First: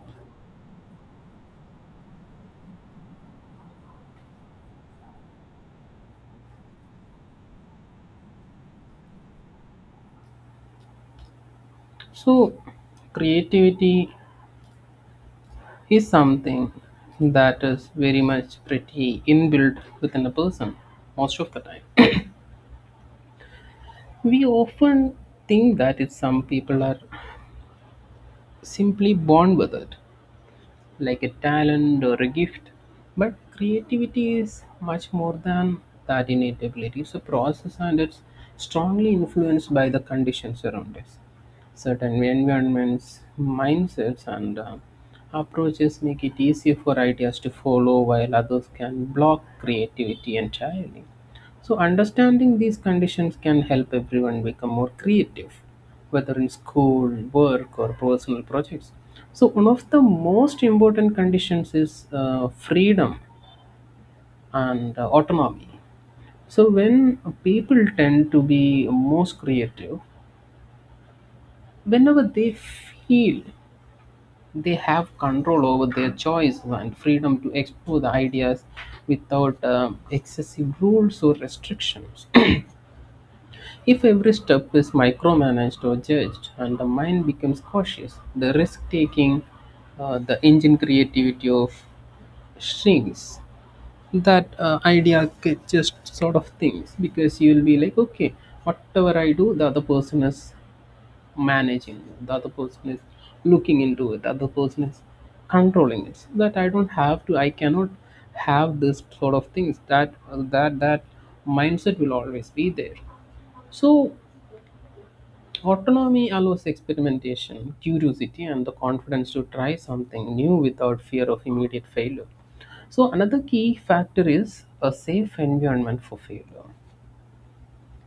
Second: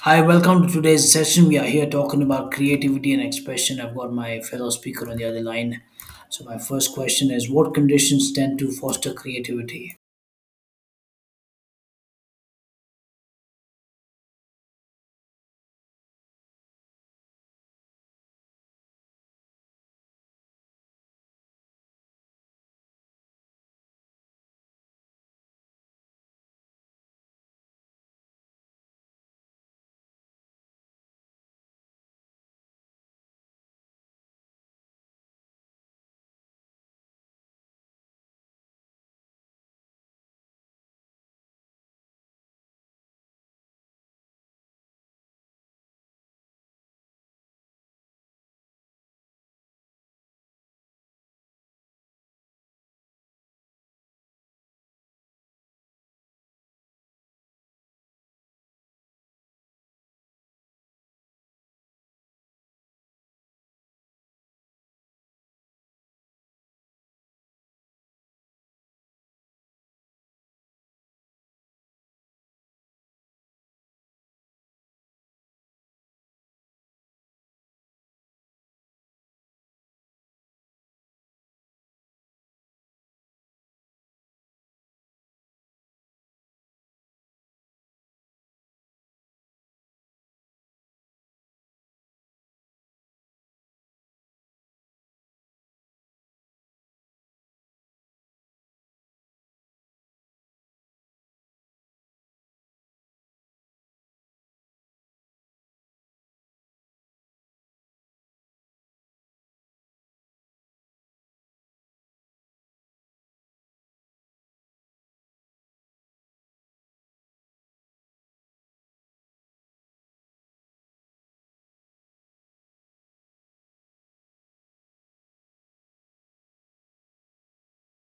Hi, welcome to today's session. We are here talking about creativity and expression. I've got my fellow speaker on the other line. So, my first question is: what conditions tend to foster creativity? So, creativity is something that is very much pretty inbuilt within a person most of the time. We often think that it's some people are simply born with it, like a talent or a gift. But creativity is much more than that innate ability. It's a process and it's strongly influenced by the conditions around us. Certain environments, mindsets, and approaches make it easier for ideas to follow, while others can block creativity entirely. So, understanding these conditions can help everyone become more creative, whether in school, work, or personal projects. So, one of the most important conditions is freedom and autonomy. So, when people tend to be most creative, whenever they feel they have control over their choice and freedom to explore the ideas without excessive rules or restrictions. If every step is micromanaged or judged and the mind becomes cautious, the risk taking, the engine creativity of shrinks. That idea just sort of things, because you'll be like, okay, whatever I do, the other person is managing, the other person is looking into it, the other person is controlling it. So that I don't have to, I cannot have this sort of things. That mindset will always be there. So, autonomy allows experimentation, curiosity, and the confidence to try something new without fear of immediate failure. So, another key factor is a safe environment for failure,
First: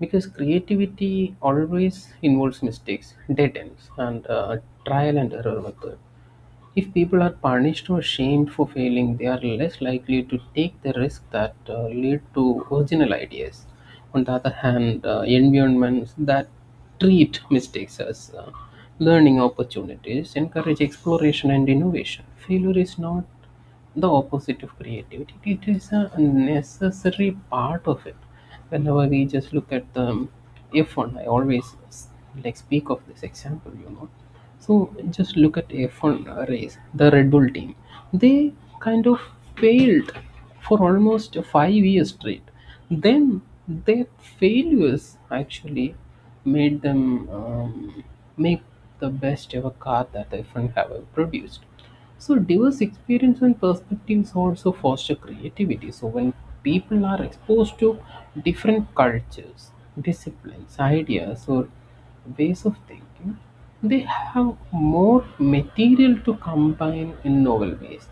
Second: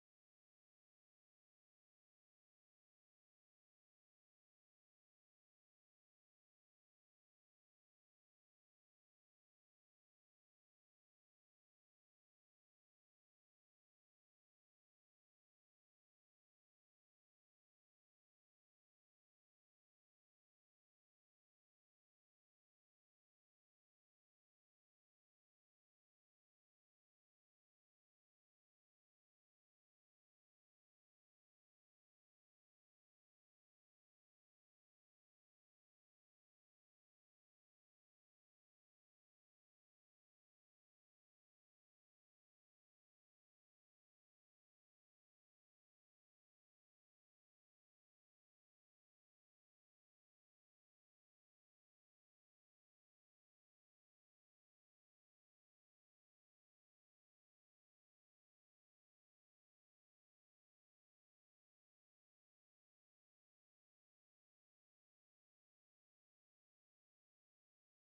because creativity always involves mistakes, dead ends, and trial and error method. If people are punished or shamed for failing, they are less likely to take the risks that lead to original ideas. On the other hand, environments that treat mistakes as learning opportunities encourage exploration and innovation. Failure is not the opposite of creativity. It is a necessary part of it. Whenever we just look at the F1, I always like speak of this example. So just look at F1 race, the Red Bull team. They kind of failed for almost 5 years straight. Then their failures actually made them make the best ever car that F1 have ever produced. So diverse experience and perspectives also foster creativity. So when people are exposed to different cultures, disciplines, ideas, or ways of thinking, they have more material to combine in novel ways.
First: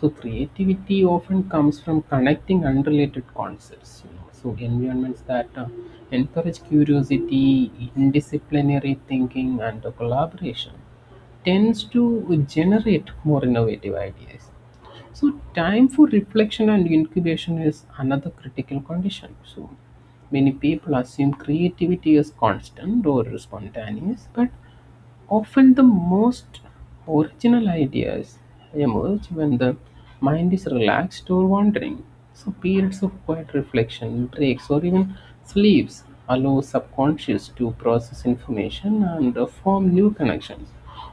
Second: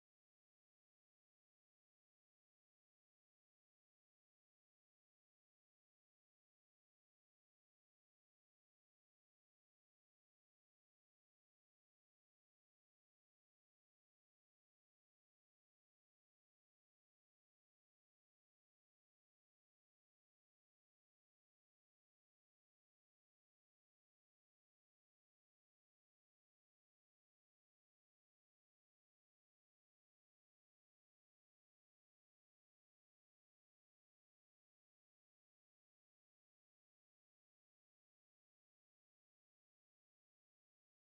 So creativity often comes from connecting unrelated concepts. So environments that encourage curiosity, interdisciplinary thinking, and collaboration tends to generate more innovative ideas. So, time for reflection and incubation is another critical condition. So, many people assume creativity is constant or spontaneous, but often the most original ideas emerge when the mind is relaxed or wandering. So, periods of quiet reflection, breaks, or even sleeps allow subconscious to process information and form new connections.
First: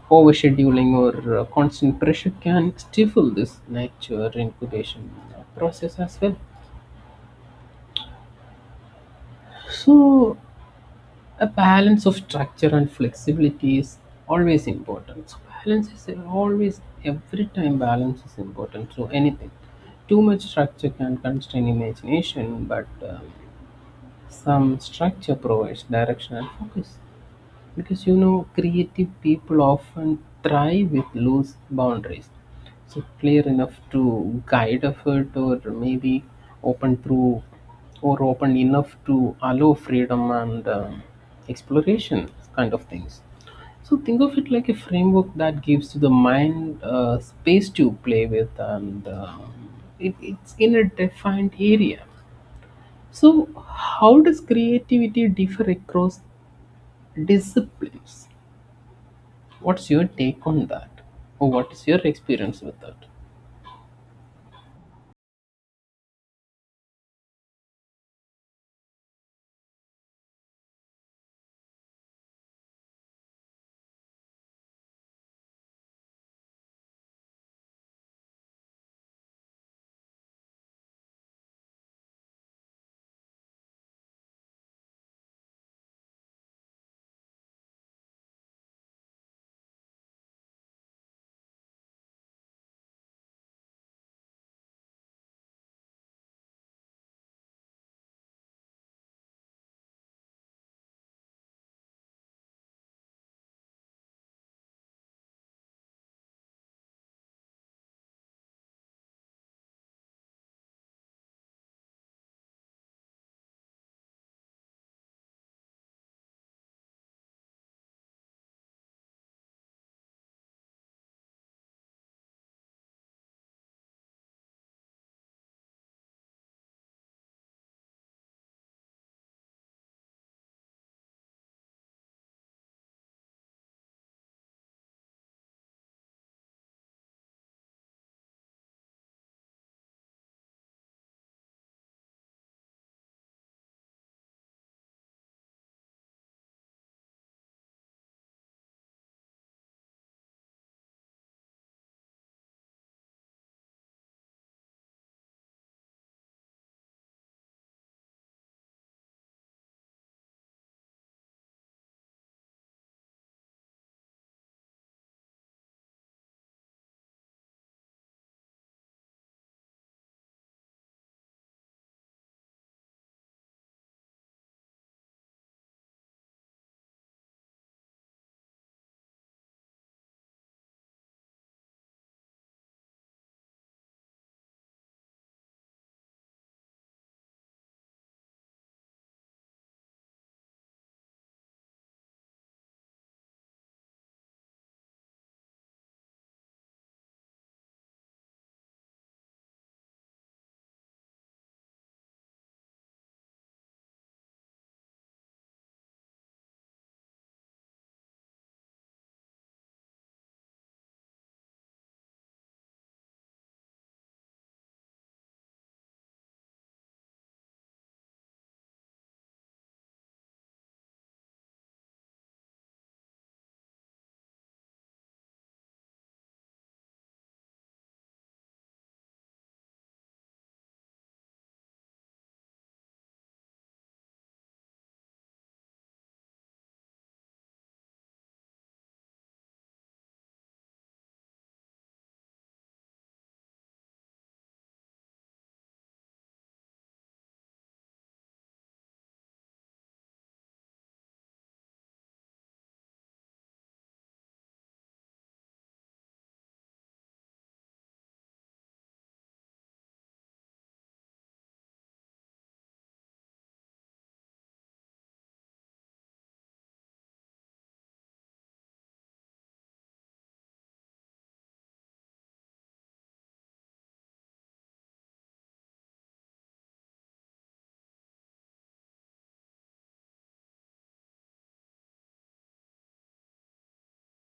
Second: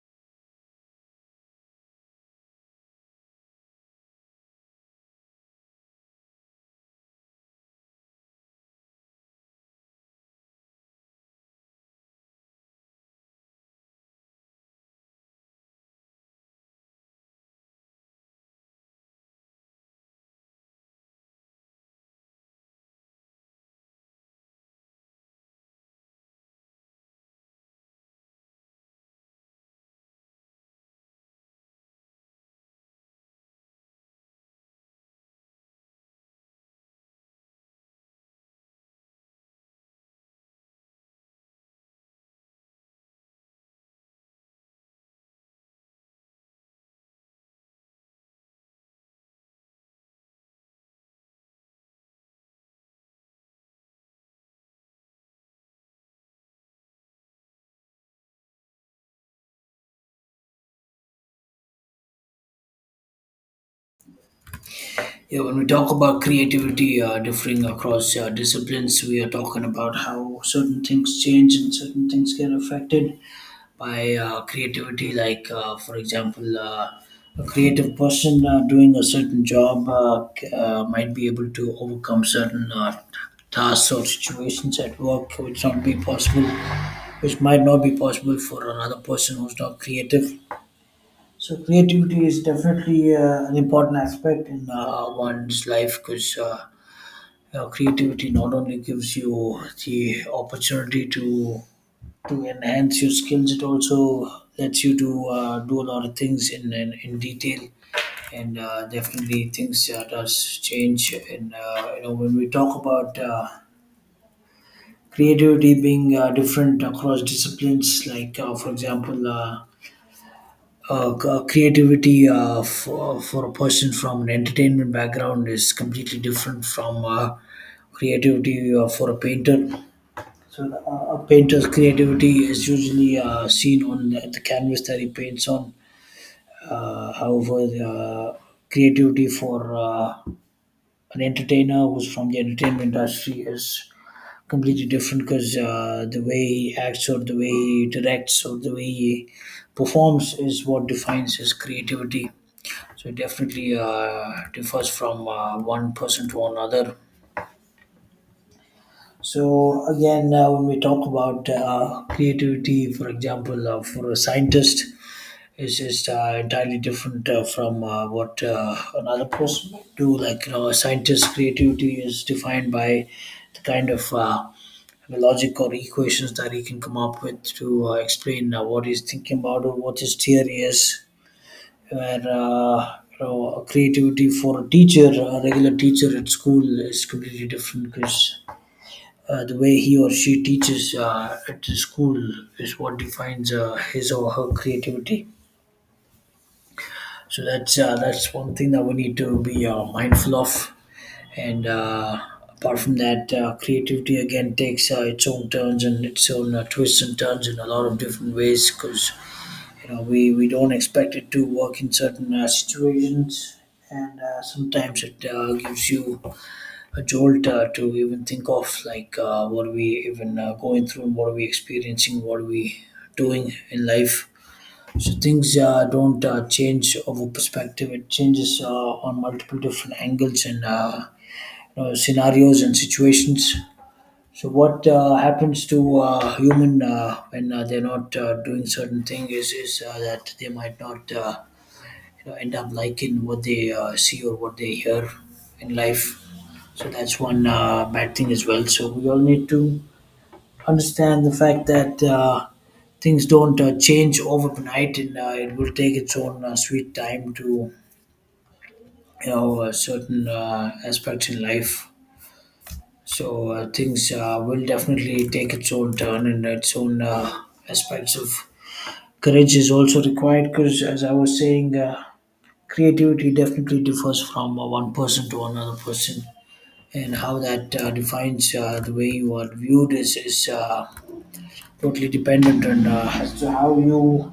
Overscheduling or constant pressure can stifle this nature incubation process as well. So, a balance of structure and flexibility is always important. So balance is always, every time balance is important. So anything, too much structure can constrain imagination, but some structure provides direction and focus, because creative people often thrive with loose boundaries, so clear enough to guide effort, or maybe open through, or open enough to allow freedom and exploration kind of things. So think of it like a framework that gives to the mind space to play with, and it's in a defined area. So, how does creativity differ across disciplines? What's your take on that? Or what is your experience with that? Yeah, when we talk about creativity differing across disciplines, we are talking about how certain things change and certain things get affected by creativity. Like for example, a creative person doing a certain job might be able to overcome certain tasks or situations at work which not be possible, which might not be possible for another person who's not creative. So creativity is definitely an important aspect in one's life, because creativity not only gives you the opportunity to enhance your skills. It also lets you to do a lot of things in detail, and definitely things does change. And you know, when we talk about creativity being different across disciplines, like for example. Creativity for a person from an entertainment background is completely different from creativity for a painter. So a painter's creativity is usually seen on the canvas that he paints on. However, creativity for an entertainer who's from the entertainment industry is completely different, because the way he acts, or the way he directs, or the way he performs is what defines his creativity. So it definitely differs from one person to another. So again, when we talk about creativity, for example, for a scientist, it's just entirely different from what another person might do. Like you know, a scientist's creativity is defined by the kind of logic or equations that he can come up with to explain what he's thinking about or what his theory is. Where you know, creativity for a teacher, a regular teacher at school, is completely different, because the way he or she teaches at the school is what defines his or her creativity. So that's one thing that we need to be mindful of. And apart from that, creativity again takes its own turns and its own twists and turns in a lot of different ways, because you know we don't expect it to work in certain situations, and sometimes it gives you a jolt to even think of, like what are we even going through, and what are we experiencing, what are we doing in life. So things don't change over perspective, it changes on multiple different angles and you know, scenarios and situations. So what happens to human when they're not doing certain thing is that they might not you know, end up liking what they see or what they hear in life. So that's one bad thing as well. So we all need to understand the fact that things don't change overnight, and it will take its own sweet time to you know certain aspects in life. So things will definitely take its own turn and its own aspects of courage is also required, because as I was saying creativity definitely differs from one person to another person, and how that defines the way you are viewed is totally dependent on as to how you,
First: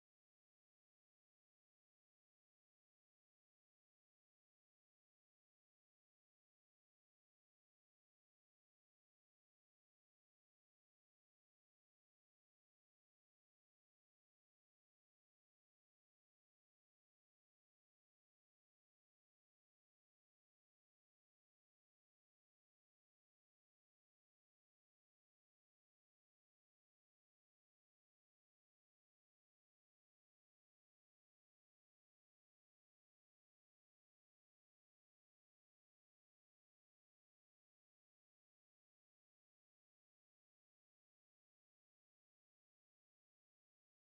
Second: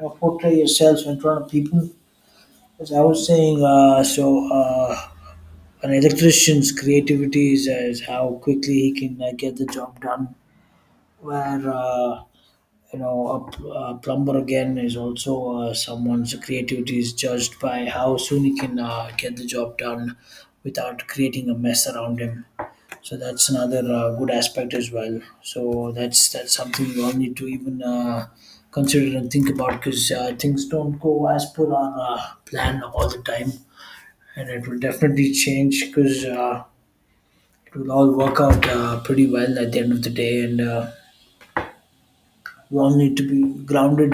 you portray yourself in front of people. As I was saying , so uh, an electrician's creativity is how quickly he can get the job done, where you know a plumber again is also someone's creativity is judged by how soon he can get the job done without creating a mess around him. So that's another good aspect as well. So that's something we all need to even consider and think about, because things don't go as per our plan all the time, and it will definitely change, because it will all work out pretty well at the end of the day. And we all need to be grounded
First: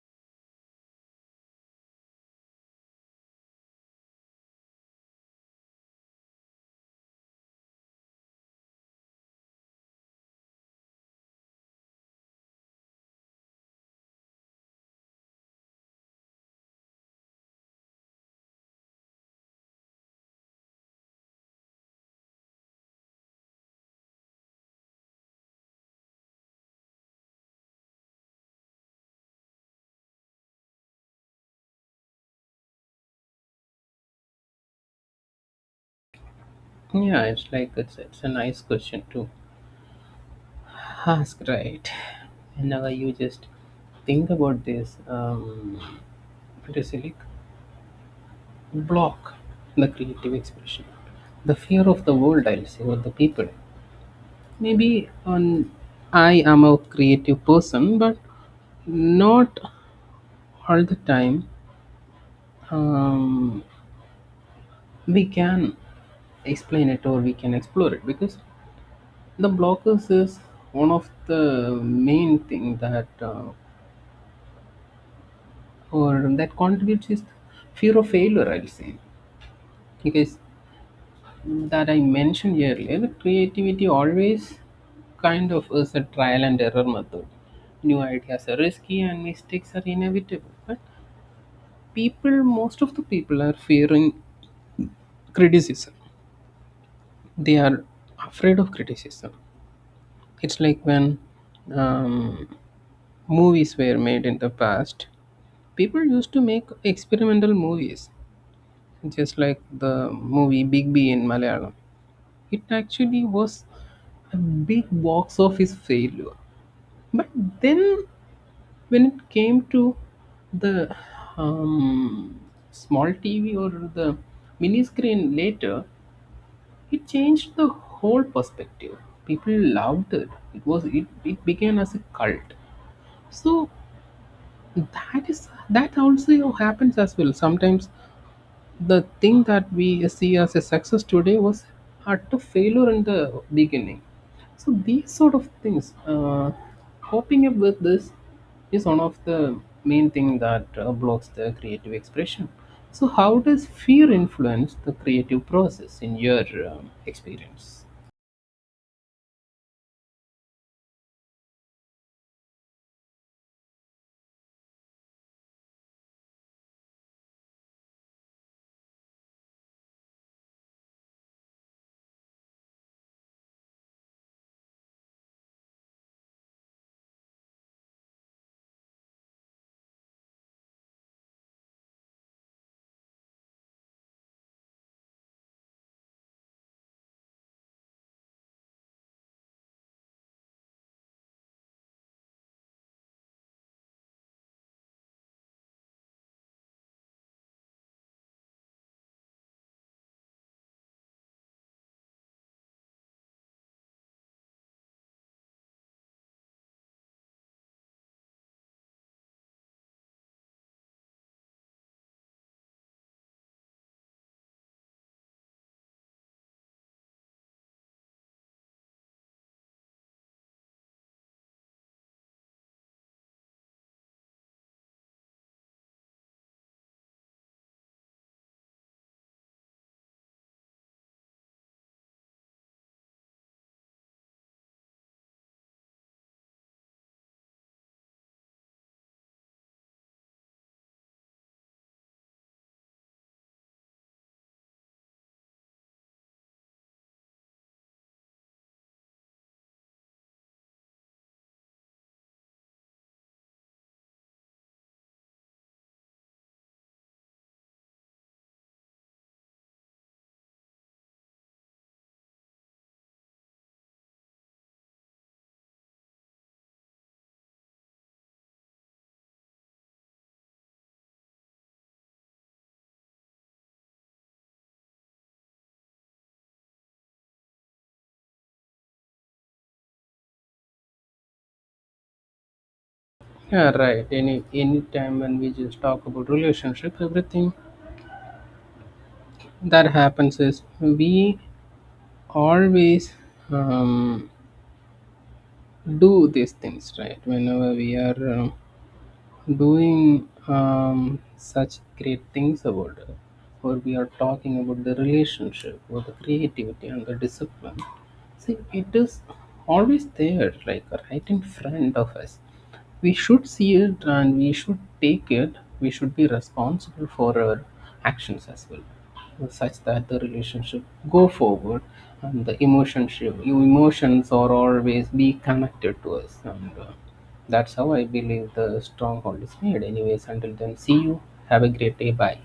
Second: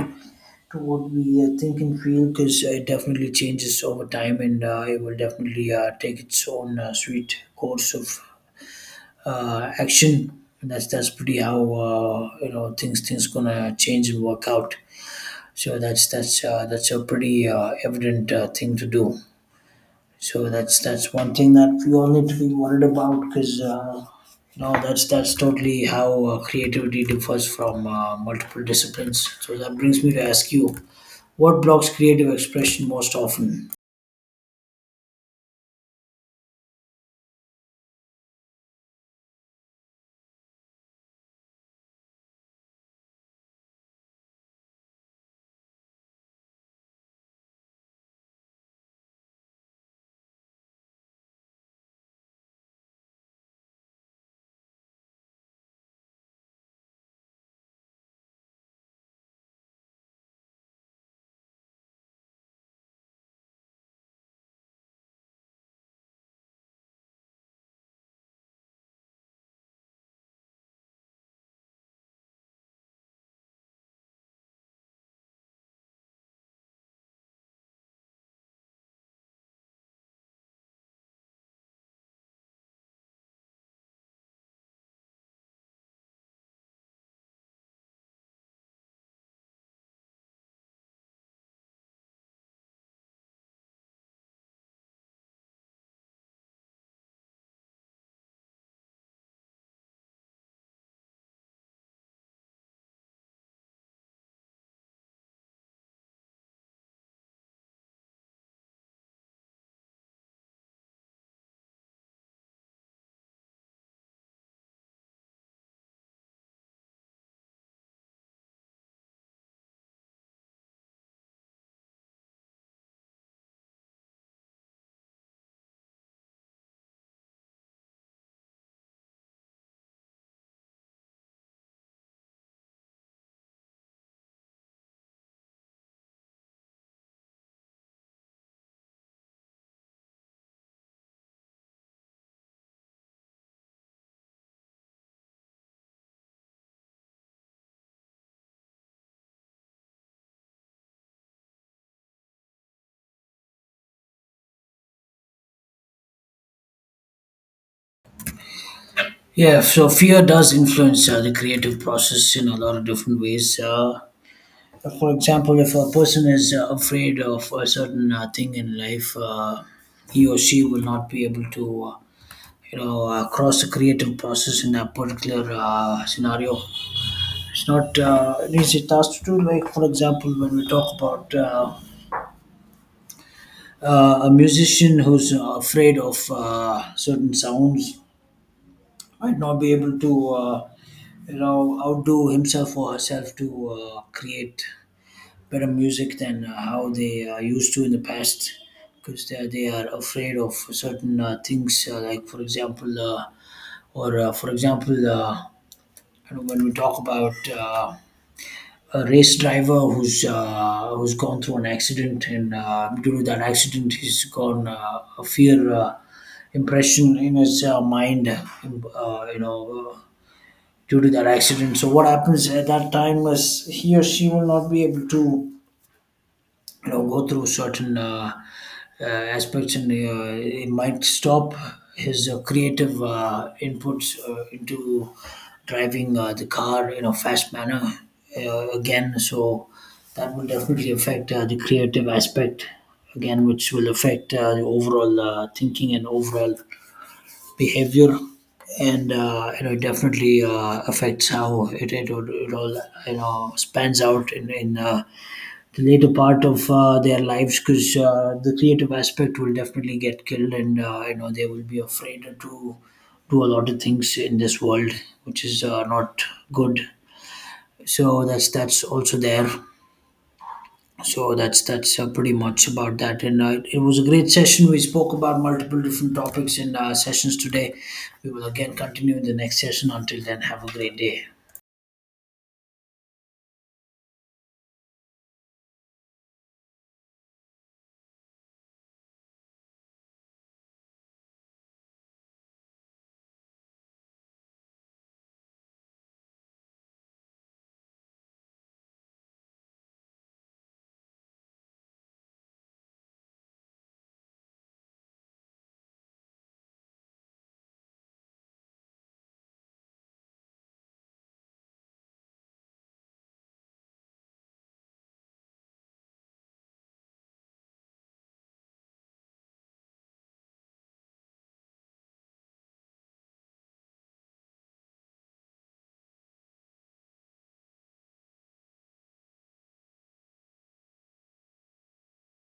to what we think and feel, because it definitely changes over time, and it will definitely take its own sweet course of action. And that's pretty how you know things gonna change and work out. So that's a pretty evident thing to do. So that's one thing that we all need to be worried about, because you know that's totally how creativity differs from multiple disciplines. So that brings me to ask you, what blocks creative expression most often? Yeah, it's like it's a nice question to ask, right? And now you just think about this. It is like block the creative expression, the fear of the world. I'll say, or the people. Maybe on, I am a creative person, but not all the time. Um, we can explain it, or we can explore it, because the blockers is one of the main thing that or that contributes is fear of failure. I'll say, because that I mentioned earlier, creativity always kind of is a trial and error method. New ideas are risky and mistakes are inevitable. But people, most of the people are fearing criticism. They are afraid of criticism. It's like when um, movies were made in the past, people used to make experimental movies, just like the movie Big B in Malayalam. It actually was a big box office failure. But then, when it came to the um, small TV or the mini screen later, it changed the whole perspective. People loved it. It was it began as a cult. So that is that also happens as well sometimes. The thing that we see as a success today was utter failure in the beginning. So these sort of things, coping up with this is one of the main thing that blocks the creative expression. So how does fear influence the creative process in your experience? Yeah, so fear does influence the creative process in a lot of different ways. For example, if a person is afraid of a certain thing in life, he or she will not be able to, cross the creative process in that particular scenario. It's not an easy task to do. Like, for example, when we talk about a musician who's afraid of certain sounds might not be able to you know, outdo himself or herself to create better music than how they used to in the past, because they are afraid of certain things, like for example or for example you know, when we talk about a race driver who's who's gone through an accident, and due to that accident he's gone a fear impression in his mind, you know, due to that accident. So what happens at that time is he or she will not be able to you know go through certain aspects, and it might stop his creative inputs into driving the car in a fast manner again. So that will definitely affect the creative aspect again, which will affect the overall thinking and overall behavior. And you know, it definitely affects how it all you know spans out in the later part of their lives, because the creative aspect will definitely get killed, and you know, they will be afraid to do a lot of things in this world, which is not good. So that's also there. So that's pretty much about that. And it was a great session, we spoke about multiple different topics in sessions today. We will again continue in the next session. Until then, have a great day. Yeah, right. Any time when we just talk about relationship, everything that happens is we always um, do these things, right? Whenever we are doing such great things about it, or we are talking about the relationship or the creativity and the discipline, see, it is always there, like right in front of us. We should see it and we should take it. We should be responsible for our actions as well, such that the relationship go forward, and your emotions are always be connected to us, and that's how I believe the stronghold is made. Anyways, until then, see you. Have a great day. Bye.